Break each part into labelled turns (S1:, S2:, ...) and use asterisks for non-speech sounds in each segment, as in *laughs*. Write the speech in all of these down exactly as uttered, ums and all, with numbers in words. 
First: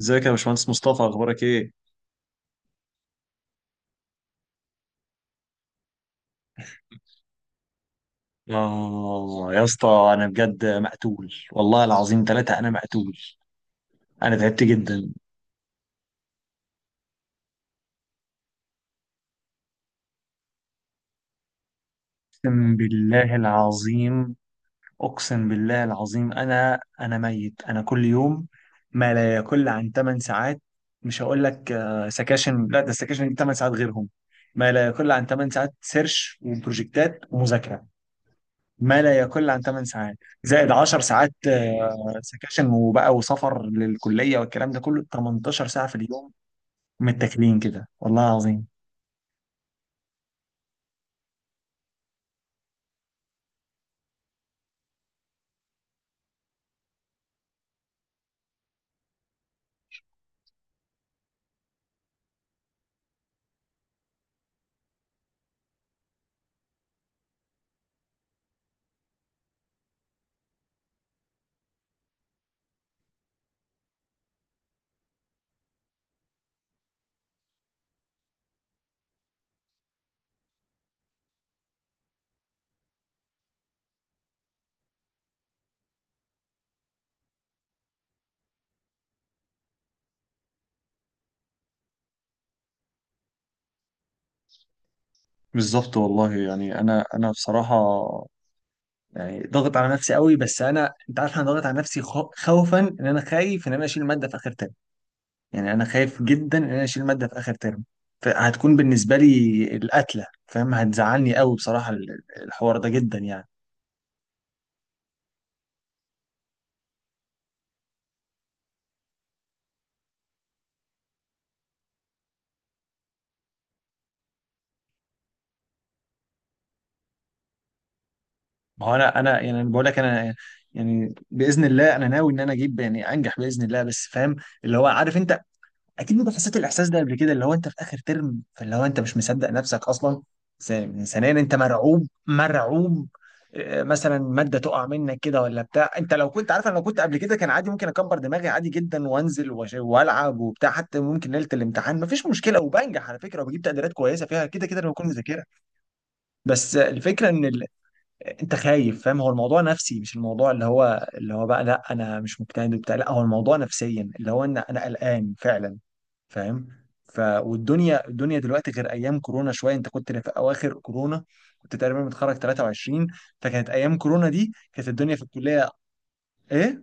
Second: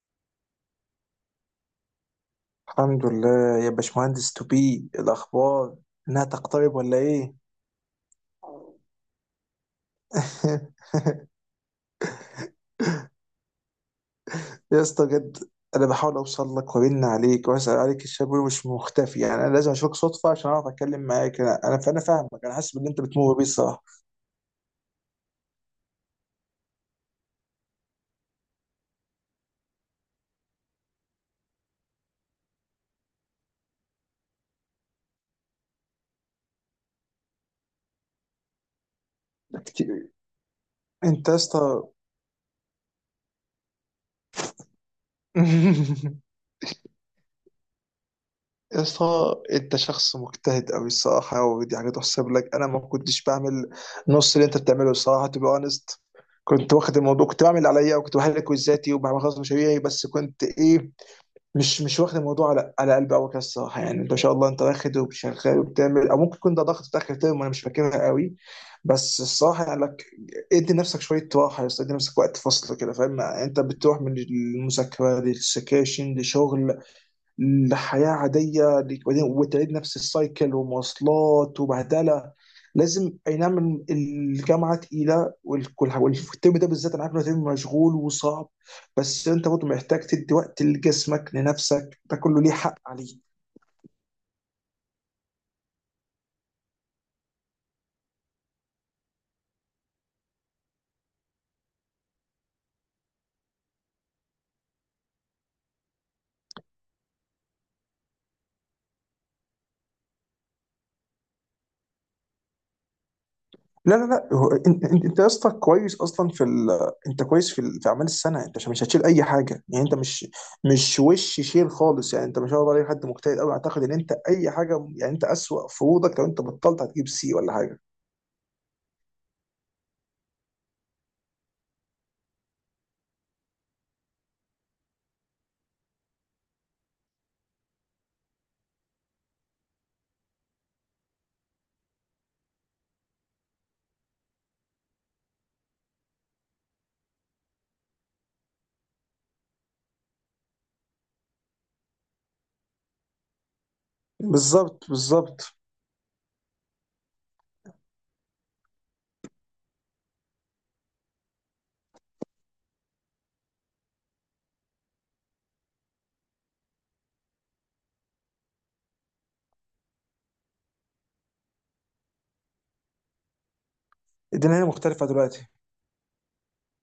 S1: ازيك يا باشمهندس مصطفى، اخبارك ايه؟
S2: الحمد لله يا باشمهندس توبي الاخبار. انها تقترب ولا ايه؟
S1: اه يا اسطى، انا بجد مقتول
S2: *laughs*
S1: والله العظيم، ثلاثة انا مقتول. انا تعبت
S2: يا اسطى
S1: جدا.
S2: بجد، انا بحاول اوصل لك وارن عليك واسال عليك. الشاب مش مختفي، يعني انا لازم اشوفك صدفه عشان اعرف اتكلم معاك. انا انا فانا فاهمك، انا حاسس
S1: اقسم
S2: باللي انت بتمر
S1: بالله
S2: بيه الصراحه.
S1: العظيم. اقسم بالله العظيم انا انا ميت. انا كل يوم ما لا يقل عن 8 ساعات، مش هقول لك آه، سكاشن. لا، ده السكاشن دي 8 ساعات غيرهم. ما لا يقل عن 8 ساعات سيرش وبروجكتات ومذاكرة. ما لا يقل عن 8
S2: كتير.
S1: ساعات زائد 10
S2: انت
S1: ساعات
S2: يا اسطى.
S1: آه، سكاشن وبقى وسفر للكلية، والكلام ده كله 18 ساعة في
S2: *laughs*
S1: اليوم. متاكلين كده والله العظيم.
S2: يا اسطى، انت شخص مجتهد قوي الصراحه، ودي حاجه تحسب لك. انا ما كنتش بعمل نص اللي انت بتعمله الصراحه، تو بي اونست. كنت واخد الموضوع، كنت بعمل اللي عليا وكنت بحل كويزاتي وبعمل خلاص مشاريعي، بس كنت ايه، مش مش واخد الموضوع على على قلبي قوي كده الصراحه. يعني انت ما شاء الله، انت واخد وشغال وبتعمل، او ممكن يكون ده ضغط في اخر ترم وانا مش فاكرها قوي. بس الصراحه يعني لك، ادي نفسك شويه راحه يا اسطى، ادي نفسك وقت فصل كده فاهم؟ يعني انت بتروح من المذاكره للسكاشن لشغل لحياة عادية وبعدين- وتعيد نفس السايكل ومواصلات وبهدلة. لازم، اي نعم الجامعة تقيلة، والكل- والترم ده بالذات انا عارف انه ترم مشغول وصعب، بس انت برضه محتاج تدي وقت لجسمك لنفسك. ده كله ليه حق عليك.
S1: بالظبط والله، يعني انا انا بصراحه، يعني ضاغط على نفسي قوي، بس انا انت عارف، انا ضاغط على نفسي خو- خوفا ان انا خايف ان انا اشيل ماده في اخر ترم. يعني انا خايف جدا ان انا اشيل ماده في اخر ترم. فهتكون بالنسبه لي القتله، فاهم؟ هتزعلني قوي بصراحه، ال- الحوار ده جدا يعني.
S2: لا لا لا، هو انت انت أنت يا اسطى كويس اصلا في ال... انت كويس في ال... في اعمال السنه. انت مش مش هتشيل اي حاجه، يعني انت مش مش وش شيل خالص. يعني انت ما شاء الله عليك حد مجتهد قوي، اعتقد ان انت اي حاجه، يعني انت اسوأ فروضك لو انت بطلت هتجيب سي ولا حاجه.
S1: ما هو انا انا يعني أنا بقول لك انا، يعني باذن الله انا ناوي ان انا اجيب، يعني انجح باذن الله، بس فاهم؟ اللي هو عارف انت، اكيد انت حسيت الاحساس ده قبل كده، اللي هو انت في اخر ترم، فاللي هو انت مش مصدق نفسك اصلا. ث- ثانيا انت مرعوب، مرعوب آه، مثلا ماده تقع منك كده ولا بتاع. انت لو كنت عارف، انا لو كنت قبل كده كان عادي، ممكن اكبر دماغي عادي جدا وانزل وأش- والعب وبتاع، حتى ممكن ليله الامتحان مفيش مشكله، وبنجح على فكره وبجيب تقديرات كويسه فيها، كده كده
S2: بالظبط،
S1: انا بكون مذاكرها.
S2: بالظبط.
S1: بس الفكره ان انت خايف، فاهم؟ هو الموضوع نفسي، مش الموضوع اللي هو اللي هو بقى لا انا مش مجتهد وبتاع، لا هو الموضوع نفسيا، اللي هو ان انا قلقان فعلا، فاهم؟ ف والدنيا الدنيا دلوقتي غير ايام كورونا شويه. انت كنت في اواخر كورونا، كنت تقريبا متخرج ثلاثة وعشرون، فكانت ايام كورونا دي،
S2: الدنيا هنا
S1: كانت
S2: مختلفه
S1: الدنيا في
S2: دلوقتي.
S1: الكليه. ايه؟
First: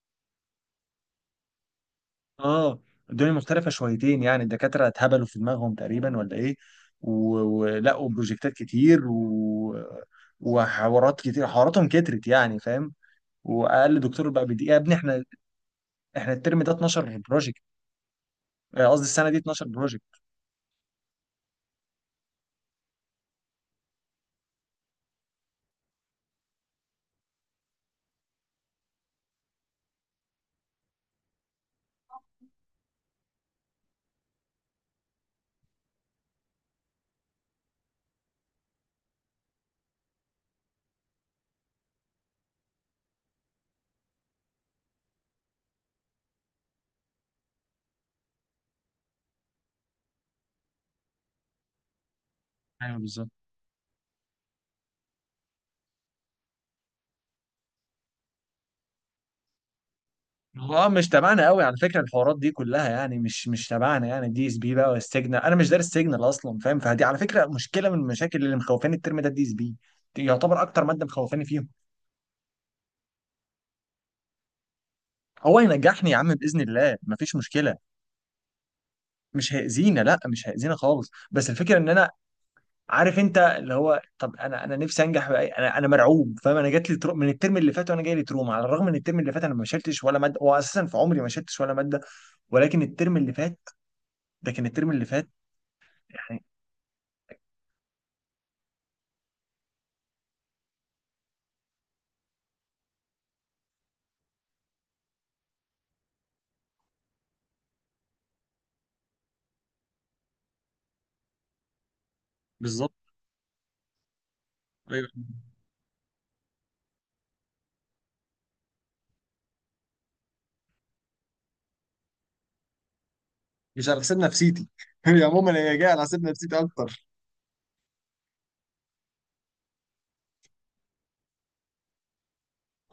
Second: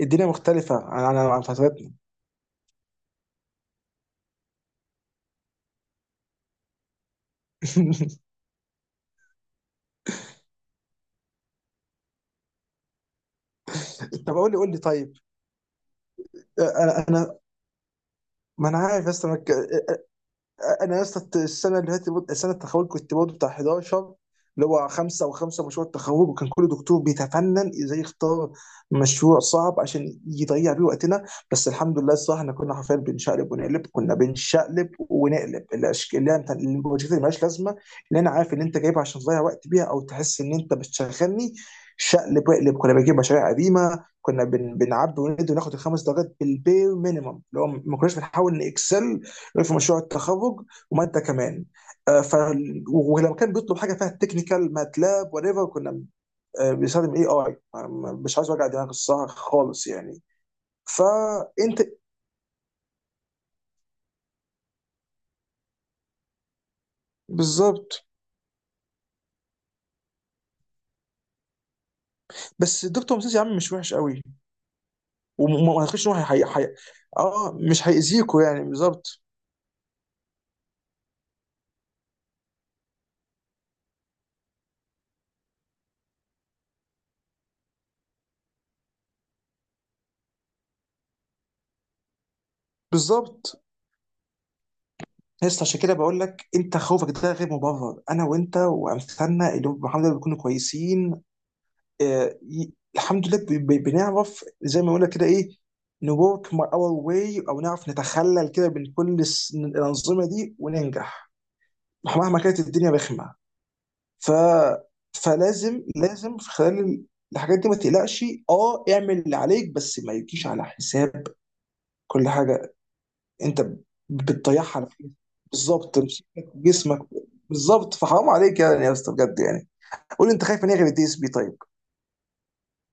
S2: الدنيا مختلفه عن عن عن فترتنا.
S1: اه الدنيا مختلفه شويتين يعني، الدكاتره اتهبلوا في دماغهم تقريبا ولا ايه. و- ولقوا
S2: *laughs*
S1: بروجكتات كتير و... وحوارات كتير، حواراتهم كترت يعني، فاهم؟ واقل دكتور
S2: طب
S1: بقى
S2: قول لي
S1: بيدي
S2: قول
S1: يا
S2: لي
S1: ابني.
S2: طيب.
S1: احنا احنا الترم ده 12
S2: انا انا
S1: بروجكت.
S2: ما انا
S1: آه، قصدي
S2: عارف يا اسطى.
S1: السنه دي 12 بروجكت.
S2: انا يا اسطى السنه اللي فاتت برضه- السنه التخرج كنت برضه بتاع حداشر، اللي هو خمسه او خمسه مشروع التخرج، وكان كل دكتور بيتفنن ازاي يختار مشروع صعب عشان يضيع بيه وقتنا. بس الحمد لله الصراحه احنا كنا حرفيا بنشقلب ونقلب، كنا بنشقلب ونقلب الاشكال اللي هي بتاع- البروجكت اللي مالهاش لازمه، اللي انا عارف اللي انت جايبها عشان تضيع وقت بيها او تحس ان انت بتشغلني. شقلب واقلب. كنا بنجيب مشاريع قديمه، كنا بن... بنعبي وندي وناخد الخمس درجات بالبير مينيمم، اللي هو ما كناش بنحاول نكسل في مشروع التخرج. وماده كمان، آه، ف
S1: ايوه بالظبط.
S2: ولما كان بيطلب حاجه فيها تكنيكال ماتلاب وات ايفر كنا، آه، بنستخدم اي اي. مش عايز اوجع دماغ الصراحه خالص يعني.
S1: هو آه، مش تبعنا قوي على
S2: فانت
S1: فكره، الحوارات دي كلها يعني مش مش تبعنا. يعني دي اس بي بقى والسيجنال، انا مش دارس سيجنال اصلا، فاهم؟ فدي على فكره مشكله من
S2: بالظبط.
S1: المشاكل اللي مخوفاني الترم ده. الدي اس بي يعتبر اكتر ماده مخوفاني فيهم.
S2: بس الدكتور مسيس يا عم مش وحش قوي،
S1: هو
S2: وما ما اعتقدش
S1: ينجحني
S2: ان
S1: يا
S2: هو
S1: عم
S2: هي...
S1: باذن
S2: هي...
S1: الله، مفيش
S2: اه
S1: مشكله.
S2: مش هيأذيكوا يعني. بالظبط،
S1: مش هيأذينا، لا مش هيأذينا خالص. بس الفكره ان انا عارف انت، اللي هو طب انا انا نفسي انجح بأي. انا انا مرعوب، فاهم؟ انا جات لي ترو... من الترم اللي فات، وانا جاي لي تروما، على الرغم ان الترم اللي فات انا ما شلتش ولا ماده. هو اساسا في عمري ما شلتش ولا ماده، ولكن الترم اللي
S2: بالظبط.
S1: فات، ده كان الترم اللي فات
S2: لسه، عشان كده بقول
S1: يعني.
S2: لك، انت خوفك ده غير مبرر. انا وانت وامثالنا اللي هم الحمد لله بيكونوا كويسين، آه، ي- الحمد لله ب- ب- بنعرف زي ما قلنا كده ايه، نورك اور واي او، نعرف نتخلل كده من كل الس- من الانظمه دي وننجح مهما كانت الدنيا
S1: بالظبط
S2: رخمه. ف
S1: ايوه.
S2: فلازم لازم في خلال ال- الحاجات دي ما تقلقش. اه اعمل اللي عليك، بس ما يجيش على حساب كل حاجه انت ب-
S1: مش على حساب نفسيتي
S2: بتضيعها على
S1: *laughs*
S2: فلوس.
S1: هي عموما هي جايه
S2: بالظبط،
S1: على حساب
S2: نفسيتك،
S1: نفسيتي
S2: جسمك.
S1: اكتر.
S2: بالظبط، فحرام عليك يعني يا اسطى بجد يعني. قول لي، انت خايف ان هي غير الدي اس بي طيب؟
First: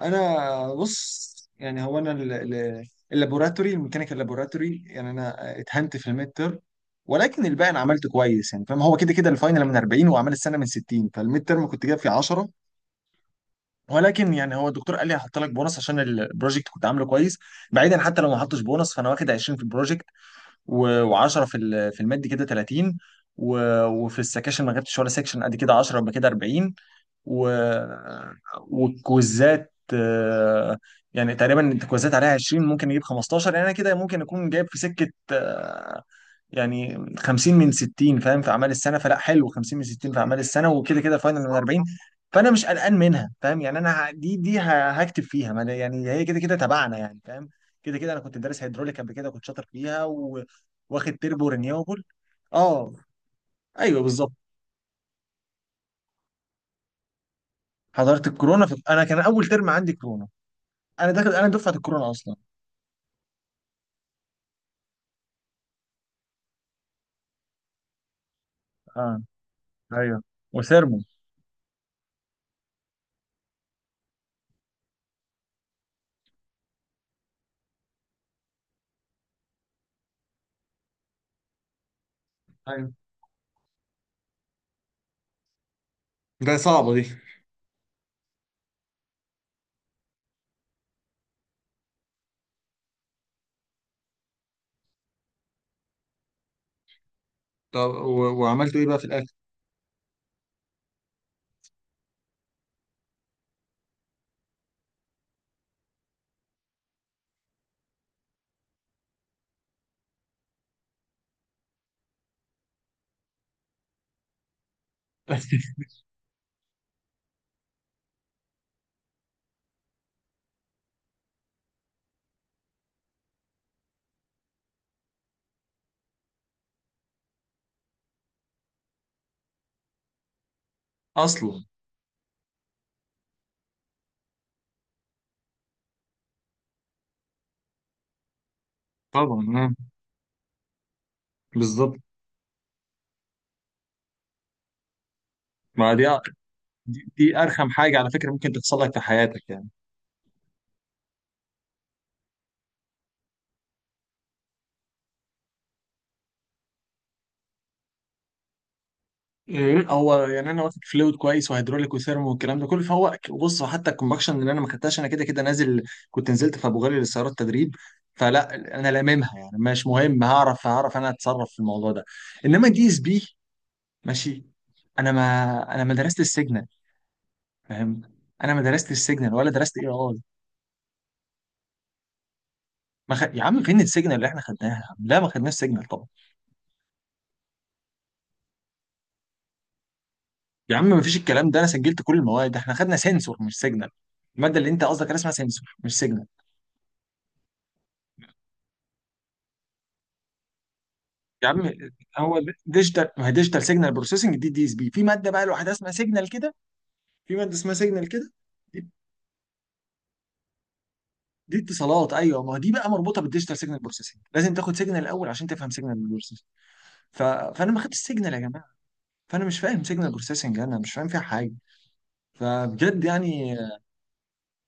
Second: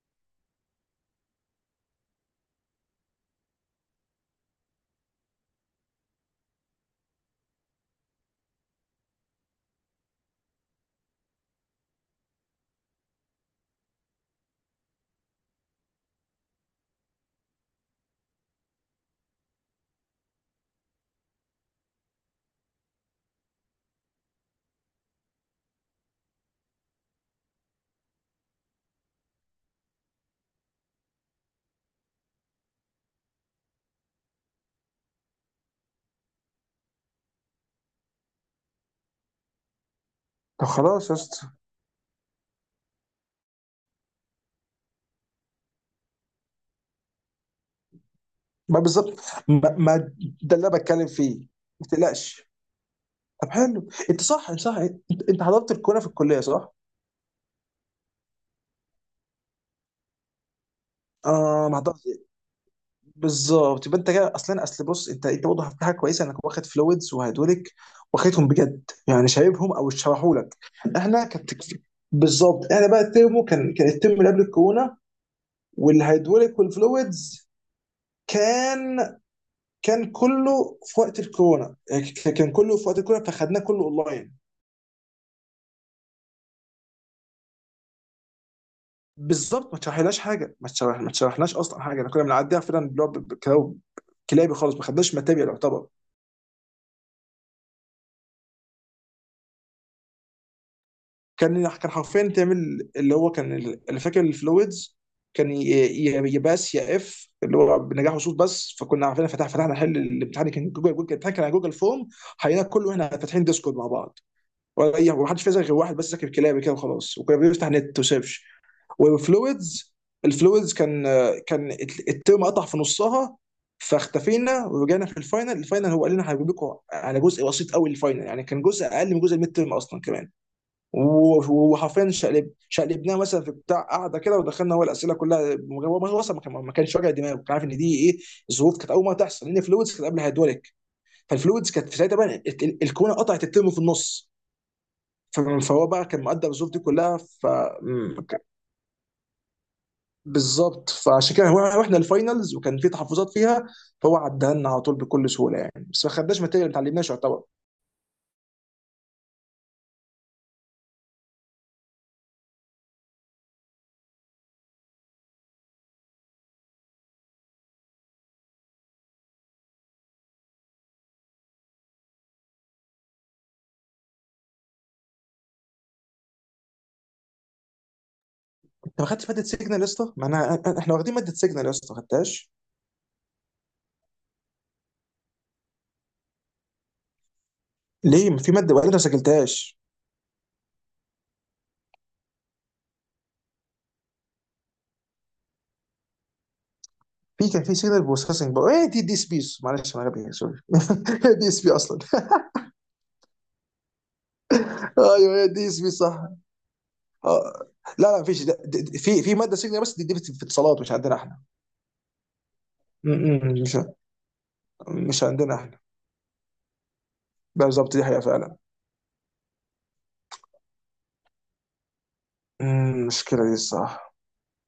S1: انا بص، يعني هو انا ال- ال- اللابوراتوري الميكانيكال لابوراتوري، يعني انا اتهنت في الميد ترم. ولكن الباقي انا عملت كويس، يعني فاهم؟ هو كده كده الفاينل من اربعين واعمال السنه من ستين، فالميد ترم كنت جايب فيه عشرة. ولكن يعني هو الدكتور قال لي هحط لك بونص عشان البروجكت كنت عامله كويس. بعيدا، حتى لو ما حطش بونص، فانا واخد عشرين في البروجكت و10 في ال- في المادي، كده تلاتين. و- وفي السكاشن ما جبتش ولا سكشن، قد كده عشرة، يبقى كده اربعين. و... والكويزات آه، يعني تقريبا الكويزات عليها عشرين، ممكن يجيب خمستاشر، يعني انا كده ممكن اكون جايب في سكه، يعني خمسين من ستين، فاهم؟ في اعمال السنه. فلا حلو، خمسين من ستين في اعمال
S2: طب
S1: السنه، وكده
S2: خلاص يا
S1: كده فاينل من
S2: اسطى.
S1: اربعين. فانا مش قلقان منها، فاهم؟ يعني انا ه- دي دي ه- هكتب فيها، ما أنا يعني هي كده كده تبعنا يعني، فاهم؟ كده كده انا كنت دارس
S2: ما
S1: هيدروليك قبل
S2: بالظبط.
S1: كده، كنت شاطر
S2: ما, ما
S1: فيها و...
S2: ده اللي انا بتكلم
S1: واخد تربو
S2: فيه. ما
S1: رينيوبل.
S2: تقلقش.
S1: اه
S2: طب حلو.
S1: ايوه
S2: انت
S1: بالظبط.
S2: صح، صح. انت, انت حضرت الكوره في الكليه، صح؟
S1: حضرت الكورونا في... انا كان اول ترم عندي كورونا، انا داخل، انا
S2: اه،
S1: دفعه
S2: ما حضرت.
S1: الكورونا اصلا.
S2: بالظبط، يبقى انت كده اصلا. اصل بص، انت انت برضه في حاجه كويسه انك واخد فلويدز وهيدوليك، واخدهم بجد
S1: اه
S2: يعني، شايفهم او
S1: ايوه.
S2: شرحوا لك.
S1: وثيرمو.
S2: احنا كانت، بالظبط، احنا بقى الترمو كان، كان الترم اللي قبل الكورونا. والهيدوليك والفلويدز كان، كان كله في وقت الكورونا، يعني كان كله في
S1: ايوه
S2: وقت الكورونا فخدناه كله اونلاين.
S1: ده صعبة دي.
S2: بالظبط، ما تشرحلهاش حاجه، ما تشرح ما تشرحناش اصلا حاجه. احنا كنا بنعديها فعلا، اللي هو ب- ب- كلاو- كلابي خالص، ما خدناش ماتيريال يعتبر.
S1: طب و... وعملتوا ايه بقى في الاخر؟
S2: كان، كان حرفيا تعمل اللي هو كان ال- اللي فاكر الفلويدز كان ي- ي- يا باس يا اف، اللي هو بنجاح وصول بس، فكنا عارفين فتح فتحنا، حل الامتحان كان جوجل، جوجل الامتحان كان على جوجل فورم. حلينا كله احنا فاتحين ديسكورد مع بعض، ولا اي، ومحدش فينا غير
S1: *laughs*
S2: واحد بس ذاكر كلابي كده وخلاص، وكنا بنفتح نت وسيرش. والفلويدز، الفلويدز كان، كان الترم قطع في نصها، فاختفينا ورجعنا في الفاينل. الفاينل هو قال لنا هجيب لكم على جزء بسيط قوي. الفاينل يعني كان جزء اقل من جزء الميد ترم اصلا كمان. و-
S1: اصلا.
S2: وحرفيا شقلب شقلبناه مثلا في بتاع قاعده كده ودخلنا هو الاسئله كلها. هو اصلا ما كان- ما كانش واجع دماغه، كان عارف ان دي ايه. الظروف كانت اول مره تحصل،
S1: طبعا
S2: لان
S1: آه،
S2: فلويدز كانت قبل هيدروليك. فالفلويدز كانت في
S1: بالظبط.
S2: ساعتها بقى ال- ال- الكونه قطعت الترم في النص. ف- فهو
S1: ما دي
S2: بقى كان مقدر الظروف دي
S1: دي
S2: كلها.
S1: دي
S2: ف
S1: ارخم حاجه على فكره ممكن تحصل لك في حياتك يعني.
S2: بالظبط، فعشان كده هو رحنا الفاينلز وكان في تحفظات فيها، فهو عدها لنا على طول بكل سهوله يعني. بس ما خدناش ماتيريال، ما اتعلمناش يعتبر.
S1: إيه، هو يعني انا واخد فلويد كويس وهيدروليك وثيرمو والكلام ده كله، فهو ك- بص، حتى الكومباكشن اللي انا ما خدتهاش، انا كده كده نازل، كنت نزلت في ابو غالي للسيارات تدريب. فلا انا لاممها، يعني مش مهم، هعرف هعرف انا اتصرف في الموضوع ده. انما دي اس بي، ماشي. انا ما انا ما درست السيجنال، فاهم؟ انا ما درست
S2: انت ما خدتش
S1: السيجنال
S2: ماده
S1: ولا درست
S2: سيجنال يا
S1: اي
S2: اسطى؟
S1: اي.
S2: ما انا احنا واخدين ماده سيجنال يا اسطى، ما خدتهاش.
S1: ما خ... يا عم فين السيجنال اللي احنا خدناها يا عم؟ لا ما خدناش سيجنال.
S2: ليه ما في ماده وقالت ما سجلتهاش؟
S1: يا عم مفيش الكلام ده، انا سجلت كل المواد، احنا خدنا سنسور مش سيجنال. الماده اللي انت قصدك عليها اسمها سنسور مش سيجنال.
S2: في كان في سيجنال بروسيسنج، بقى ايه دي دي اس بي، معلش انا غبي، سوري. *laughs*
S1: يا
S2: دي اس
S1: عم
S2: بي اصلا.
S1: هو ديجيتال، ما هي ديجيتال سيجنال بروسيسنج دي، دي اس بي.
S2: *laughs*
S1: في ماده
S2: ايوه،
S1: بقى
S2: هي دي
S1: لوحدها
S2: اس
S1: اسمها
S2: بي صح.
S1: سيجنال كده. في ماده
S2: آه.
S1: اسمها
S2: لا
S1: سيجنال
S2: لا،
S1: كده.
S2: مفيش. ده- ده-
S1: دي،
S2: ده- في في ماده سيجنال، بس دي, دي في في اتصالات، مش عندنا احنا.
S1: دي اتصالات ايوه. ما هو دي بقى
S2: م-
S1: مربوطه
S2: م-
S1: بالديجيتال
S2: مش
S1: سيجنال بروسيسنج، لازم تاخد سيجنال
S2: مش
S1: الاول عشان
S2: عندنا
S1: تفهم
S2: احنا.
S1: سيجنال بروسيسنج. ف... فانا ما
S2: بالظبط،
S1: خدتش
S2: دي حقيقه
S1: سيجنال يا
S2: فعلا.
S1: جماعه. فانا مش فاهم سيجنال بروسيسنج، انا مش فاهم فيها حاجه. فبجد
S2: مم، مشكله دي
S1: يعني
S2: الصراحه.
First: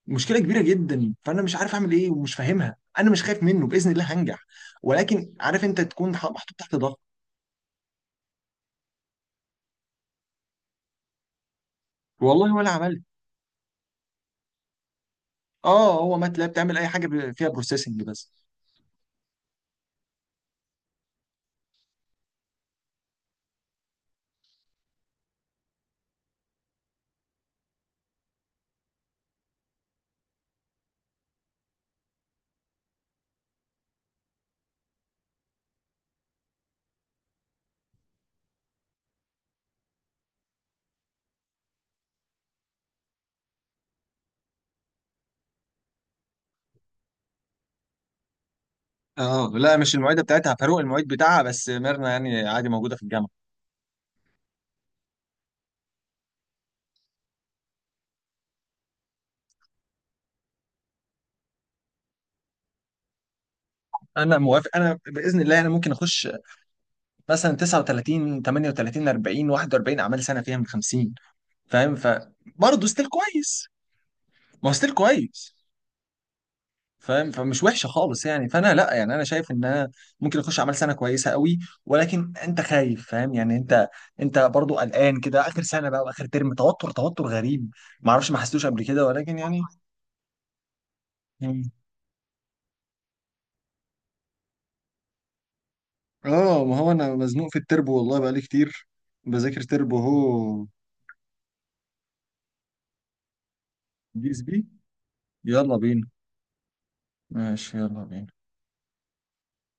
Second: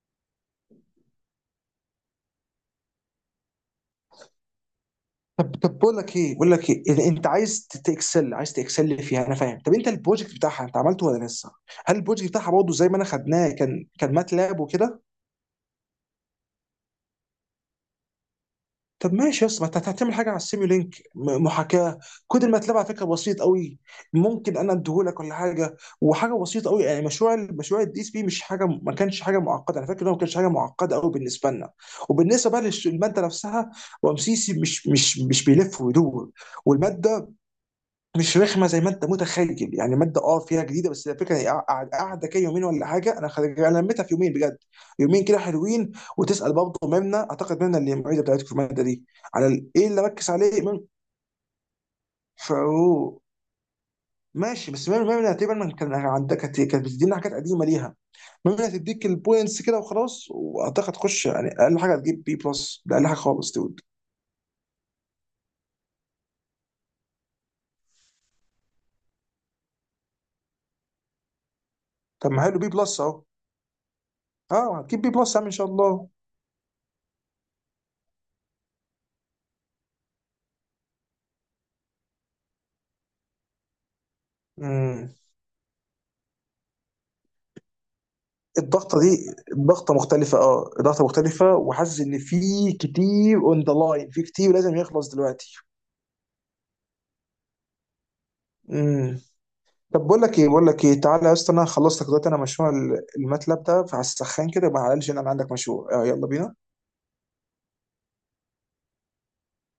S1: مشكله كبيره جدا، فانا مش عارف اعمل ايه، ومش فاهمها. انا مش خايف منه باذن الله هنجح، ولكن عارف
S2: طب
S1: انت
S2: بقول
S1: تكون
S2: لك
S1: ح-
S2: ايه، بقول
S1: محطوط
S2: لك
S1: تحت
S2: ايه
S1: ضغط.
S2: إذا انت عايز تكسل، عايز تكسل فيها انا فاهم. طب انت البروجكت بتاعها، انت عملته ولا لسه؟ هل البروجكت بتاعها
S1: والله ولا
S2: برضه زي ما
S1: عملت.
S2: انا خدناه؟ كان، كان ماتلاب وكده.
S1: اه هو ماتلاب تعمل اي حاجه ب- فيها بروسيسنج بس.
S2: طب ماشي يا اسطى، ما انت هتعمل حاجه على السيميو لينك، م- محاكاه. كود الماتلاب على فكره بسيط قوي، ممكن انا اديهولك ولا حاجه، وحاجه بسيطه قوي يعني. مشروع ال- مشروع الدي اس بي مش حاجه، ما كانش حاجه معقده، انا فاكر انه ما كانش حاجه معقده قوي بالنسبه لنا. وبالنسبه بقى للماده نفسها، رمسيسي مش مش مش بيلف ويدور، والماده مش رخمه زي ما انت متخيل. يعني ماده اه فيها جديده، بس الفكره هي قاعد- قاعده كده يومين ولا حاجه. انا خرج انا لميتها في يومين بجد، يومين كده حلوين. وتسال برضه ممنا، اعتقد ممنا اللي المعيده بتاعتكم في الماده دي. على
S1: اه
S2: ال-
S1: لا
S2: ايه
S1: مش
S2: اللي
S1: المعده
S2: ركز
S1: بتاعتها
S2: عليه
S1: فاروق،
S2: من
S1: المعيد بتاعها بس ميرنا، يعني عادي موجوده في
S2: فروق؟
S1: الجامعه.
S2: ماشي. بس ممنا ممنا تقريبا من كان عندك كانت كانت بتدينا حاجات قديمه ليها. ممنا تديك البوينتس كده وخلاص، واعتقد تخش يعني اقل حاجه هتجيب بي بلس، ده اقل حاجه خالص دود.
S1: انا موافق، انا باذن الله انا ممكن اخش مثلا تسعه وتلاتين ثمانية وثلاثين اربعين واحد واربعين اعمال سنه فيها من خمسين، فاهم؟
S2: طب ما حلو، بي
S1: فبرضه
S2: بلس
S1: ستيل
S2: اهو.
S1: كويس. ما هو
S2: اه
S1: ستيل
S2: هتجيب بي بلس يا عم ان
S1: كويس،
S2: شاء الله.
S1: فاهم؟ فمش وحشه خالص يعني، فانا لا يعني انا شايف ان انا ممكن اخش اعمال سنه كويسه قوي. ولكن انت خايف، فاهم؟ يعني انت انت برضو
S2: امم
S1: قلقان كده، اخر سنه بقى واخر ترم، توتر توتر غريب. ما اعرفش ما حسيتوش قبل
S2: الضغطه
S1: كده،
S2: دي
S1: ولكن يعني *laughs*
S2: ضغطه مختلفه، اه ضغطه مختلفه،
S1: مم.
S2: وحاسس ان في كتير اون ذا لاين، في كتير لازم يخلص دلوقتي.
S1: اه ما هو انا مزنوق في التربو والله بقالي كتير،
S2: امم
S1: بذاكر تربو
S2: طب بقول لك ايه،
S1: هو.
S2: بقول لك ايه تعالى يا اسطى انا خلصت لك دلوقتي انا مشروع ال- الماتلاب ده،
S1: بي اس
S2: فهسخن
S1: بي.
S2: كده يبقى على الأقل انا عندك
S1: يلا
S2: مشروع. آه،
S1: بينا.
S2: يلا بينا.
S1: ماشي يلا بينا.